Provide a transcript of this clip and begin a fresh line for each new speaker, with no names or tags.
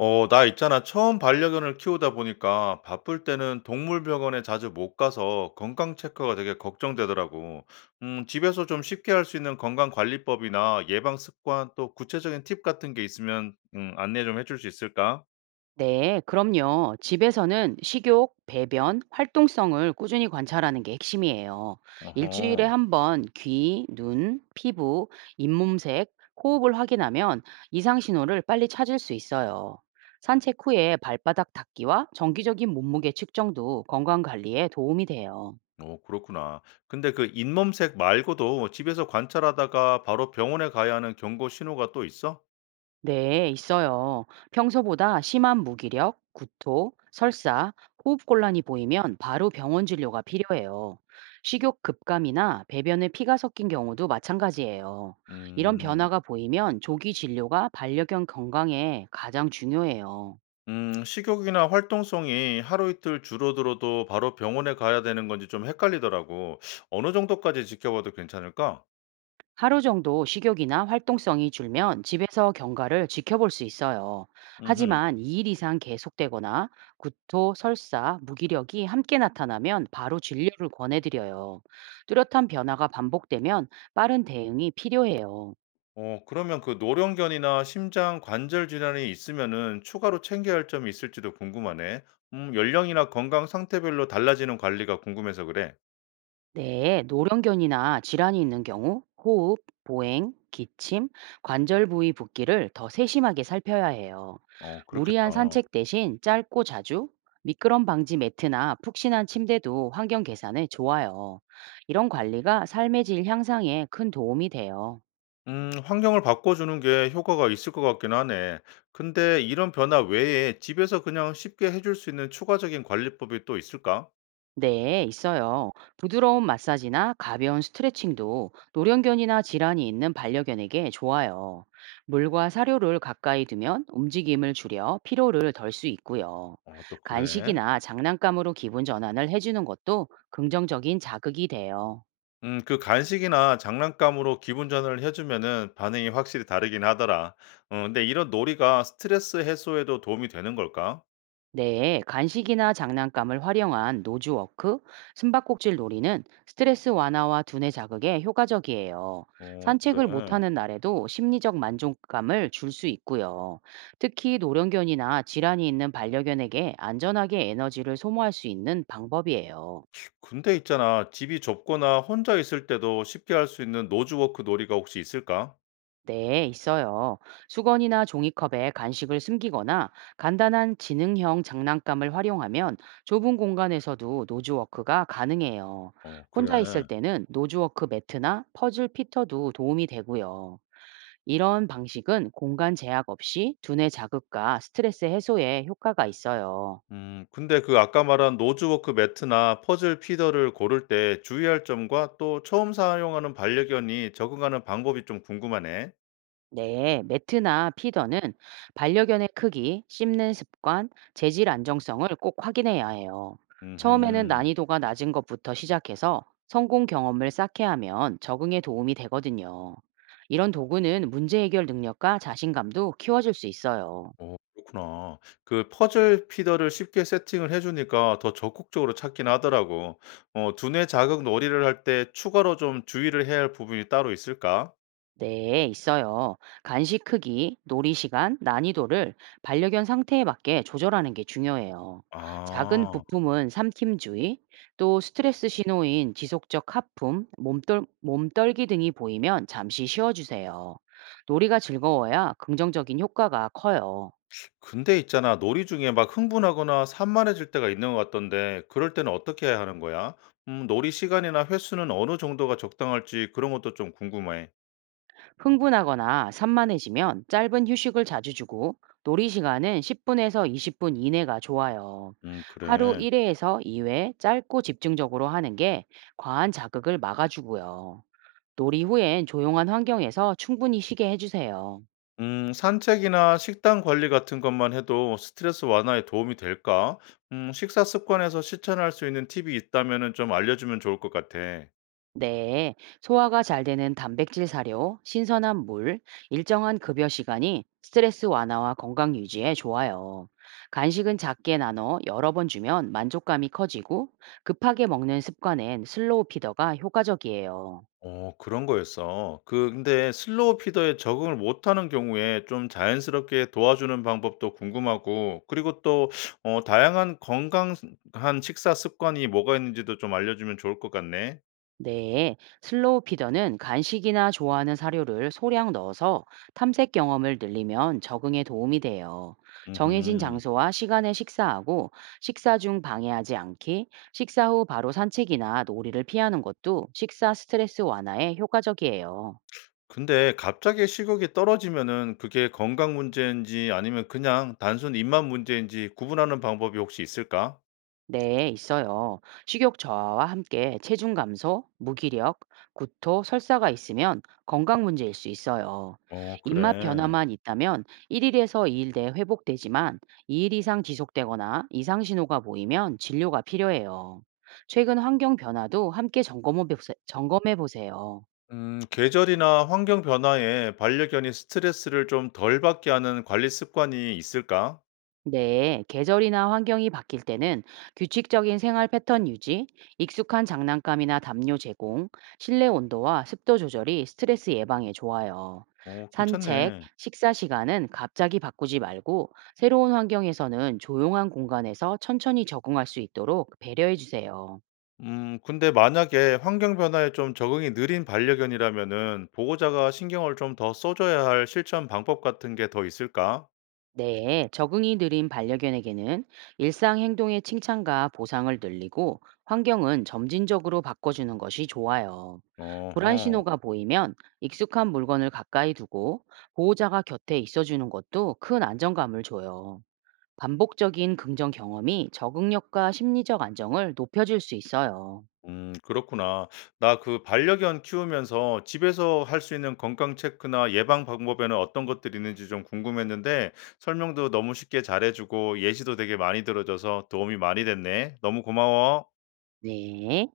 나 있잖아. 처음 반려견을 키우다 보니까 바쁠 때는 동물병원에 자주 못 가서 건강 체크가 되게 걱정되더라고. 집에서 좀 쉽게 할 수 있는 건강 관리법이나 예방 습관 또 구체적인 팁 같은 게 있으면 안내 좀 해줄 수 있을까?
네, 그럼요. 집에서는 식욕, 배변, 활동성을 꾸준히 관찰하는 게 핵심이에요. 일주일에
어허.
한 번 귀, 눈, 피부, 잇몸색, 호흡을 확인하면 이상 신호를 빨리 찾을 수 있어요. 산책 후에 발바닥 닦기와 정기적인 몸무게 측정도 건강 관리에 도움이 돼요.
그렇구나. 근데 그 잇몸색 말고도 집에서 관찰하다가 바로 병원에 가야 하는 경고 신호가 또 있어?
네, 있어요. 평소보다 심한 무기력, 구토, 설사, 호흡곤란이 보이면 바로 병원 진료가 필요해요. 식욕 급감이나 배변에 피가 섞인 경우도 마찬가지예요. 이런
음.
변화가 보이면 조기 진료가 반려견 건강에 가장 중요해요.
식욕이나 활동성이 하루 이틀 줄어들어도 바로 병원에 가야 되는 건지 좀 헷갈리더라고. 어느 정도까지 지켜봐도 괜찮을까?
하루 정도 식욕이나 활동성이 줄면 집에서 경과를 지켜볼 수 있어요.
음.
하지만 2일 이상 계속되거나 구토, 설사, 무기력이 함께 나타나면 바로 진료를 권해드려요. 뚜렷한 변화가 반복되면 빠른 대응이 필요해요.
그러면 그 노령견이나 심장 관절 질환이 있으면은 추가로 챙겨야 할 점이 있을지도 궁금하네. 연령이나 건강 상태별로 달라지는 관리가 궁금해서 그래.
네, 노령견이나 질환이 있는 경우 호흡, 보행, 기침, 관절 부위 붓기를 더 세심하게 살펴야 해요.
그렇겠다.
무리한 산책 대신 짧고 자주, 미끄럼 방지 매트나 푹신한 침대도 환경 개선에 좋아요. 이런 관리가 삶의 질 향상에 큰 도움이 돼요.
환경을 바꿔주는 게 효과가 있을 것 같긴 하네. 근데 이런 변화 외에 집에서 그냥 쉽게 해줄 수 있는 추가적인 관리법이 또 있을까?
네, 있어요. 부드러운 마사지나 가벼운 스트레칭도 노령견이나 질환이 있는 반려견에게 좋아요. 물과 사료를 가까이 두면 움직임을 줄여 피로를 덜 수 있고요.
또 그래?
간식이나 장난감으로 기분 전환을 해주는 것도 긍정적인 자극이 돼요.
그 간식이나 장난감으로 기분 전환을 해 주면은 반응이 확실히 다르긴 하더라. 근데 이런 놀이가 스트레스 해소에도 도움이 되는 걸까?
네, 간식이나 장난감을 활용한 노즈워크, 숨바꼭질 놀이는 스트레스 완화와 두뇌 자극에 효과적이에요. 산책을
그래.
못하는 날에도 심리적 만족감을 줄 수 있고요. 특히 노령견이나 질환이 있는 반려견에게 안전하게 에너지를 소모할 수 있는 방법이에요.
근데 있잖아. 집이 좁거나 혼자 있을 때도 쉽게 할 수 있는 노즈워크 놀이가 혹시 있을까?
네, 있어요. 수건이나 종이컵에 간식을 숨기거나 간단한 지능형 장난감을 활용하면 좁은 공간에서도 노즈워크가 가능해요. 혼자 있을
그래.
때는 노즈워크 매트나 퍼즐 피터도 도움이 되고요. 이런 방식은 공간 제약 없이 두뇌 자극과 스트레스 해소에 효과가 있어요.
근데 그 아까 말한 노즈워크 매트나 퍼즐 피더를 고를 때 주의할 점과 또 처음 사용하는 반려견이 적응하는 방법이 좀 궁금하네.
네, 매트나 피더는 반려견의 크기, 씹는 습관, 재질 안정성을 꼭 확인해야 해요. 처음에는
음흠.
난이도가 낮은 것부터 시작해서 성공 경험을 쌓게 하면 적응에 도움이 되거든요. 이런 도구는 문제 해결 능력과 자신감도 키워줄 수 있어요.
그렇구나. 그 퍼즐 피더를 쉽게 세팅을 해 주니까 더 적극적으로 찾긴 하더라고. 두뇌 자극 놀이를 할 때 추가로 좀 주의를 해야 할 부분이 따로 있을까?
네, 있어요. 간식 크기, 놀이 시간, 난이도를 반려견 상태에 맞게 조절하는 게 중요해요. 작은
아.
부품은 삼킴주의, 또 스트레스 신호인 지속적 하품, 몸떨기 등이 보이면 잠시 쉬어주세요. 놀이가 즐거워야 긍정적인 효과가 커요.
근데 있잖아. 놀이 중에 막 흥분하거나 산만해질 때가 있는 것 같던데 그럴 때는 어떻게 해야 하는 거야? 놀이 시간이나 횟수는 어느 정도가 적당할지 그런 것도 좀 궁금해.
흥분하거나 산만해지면 짧은 휴식을 자주 주고 놀이 시간은 10분에서 20분 이내가 좋아요. 하루
그래.
1회에서 2회 짧고 집중적으로 하는 게 과한 자극을 막아주고요. 놀이 후엔 조용한 환경에서 충분히 쉬게 해주세요.
산책이나 식단 관리 같은 것만 해도 스트레스 완화에 도움이 될까? 식사 습관에서 실천할 수 있는 팁이 있다면 좀 알려주면 좋을 것 같아.
네, 소화가 잘 되는 단백질 사료, 신선한 물, 일정한 급여 시간이 스트레스 완화와 건강 유지에 좋아요. 간식은 작게 나눠 여러 번 주면 만족감이 커지고 급하게 먹는 습관엔 슬로우 피더가 효과적이에요.
그런 거였어. 그, 근데 슬로우 피더에 적응을 못하는 경우에 좀 자연스럽게 도와주는 방법도 궁금하고, 그리고 또, 다양한 건강한 식사 습관이 뭐가 있는지도 좀 알려주면 좋을 것 같네.
네, 슬로우 피더는 간식이나 좋아하는 사료를 소량 넣어서 탐색 경험을 늘리면 적응에 도움이 돼요. 정해진
음
장소와 시간에 식사하고 식사 중 방해하지 않기, 식사 후 바로 산책이나 놀이를 피하는 것도 식사 스트레스 완화에 효과적이에요.
근데 갑자기 시국이 떨어지면은 그게 건강 문제인지 아니면 그냥 단순 입맛 문제인지 구분하는 방법이 혹시 있을까?
네, 있어요. 식욕 저하와 함께 체중 감소, 무기력, 구토, 설사가 있으면 건강 문제일 수 있어요. 입맛
그래.
변화만 있다면 1일에서 2일 내에 회복되지만 2일 이상 지속되거나 이상 신호가 보이면 진료가 필요해요. 최근 환경 변화도 함께 점검해 보세요.
계절이나 환경 변화에 반려견이 스트레스를 좀 덜 받게 하는 관리 습관이 있을까?
네, 계절이나 환경이 바뀔 때는 규칙적인 생활 패턴 유지, 익숙한 장난감이나 담요 제공, 실내 온도와 습도 조절이 스트레스 예방에 좋아요. 산책,
괜찮네.
식사 시간은 갑자기 바꾸지 말고 새로운 환경에서는 조용한 공간에서 천천히 적응할 수 있도록 배려해 주세요.
근데 만약에 환경 변화에 좀 적응이 느린 반려견이라면은 보호자가 신경을 좀 더 써줘야 할 실천 방법 같은 게 더 있을까?
네, 적응이 느린 반려견에게는 일상 행동의 칭찬과 보상을 늘리고 환경은 점진적으로 바꿔주는 것이 좋아요. 불안
어허.
신호가 보이면 익숙한 물건을 가까이 두고 보호자가 곁에 있어주는 것도 큰 안정감을 줘요. 반복적인 긍정 경험이 적응력과 심리적 안정을 높여줄 수 있어요.
그렇구나. 나 그 반려견 키우면서 집에서 할 수 있는 건강 체크나 예방 방법에는 어떤 것들이 있는지 좀 궁금했는데 설명도 너무 쉽게 잘해 주고 예시도 되게 많이 들어 줘서 도움이 많이 됐네. 너무 고마워.
네.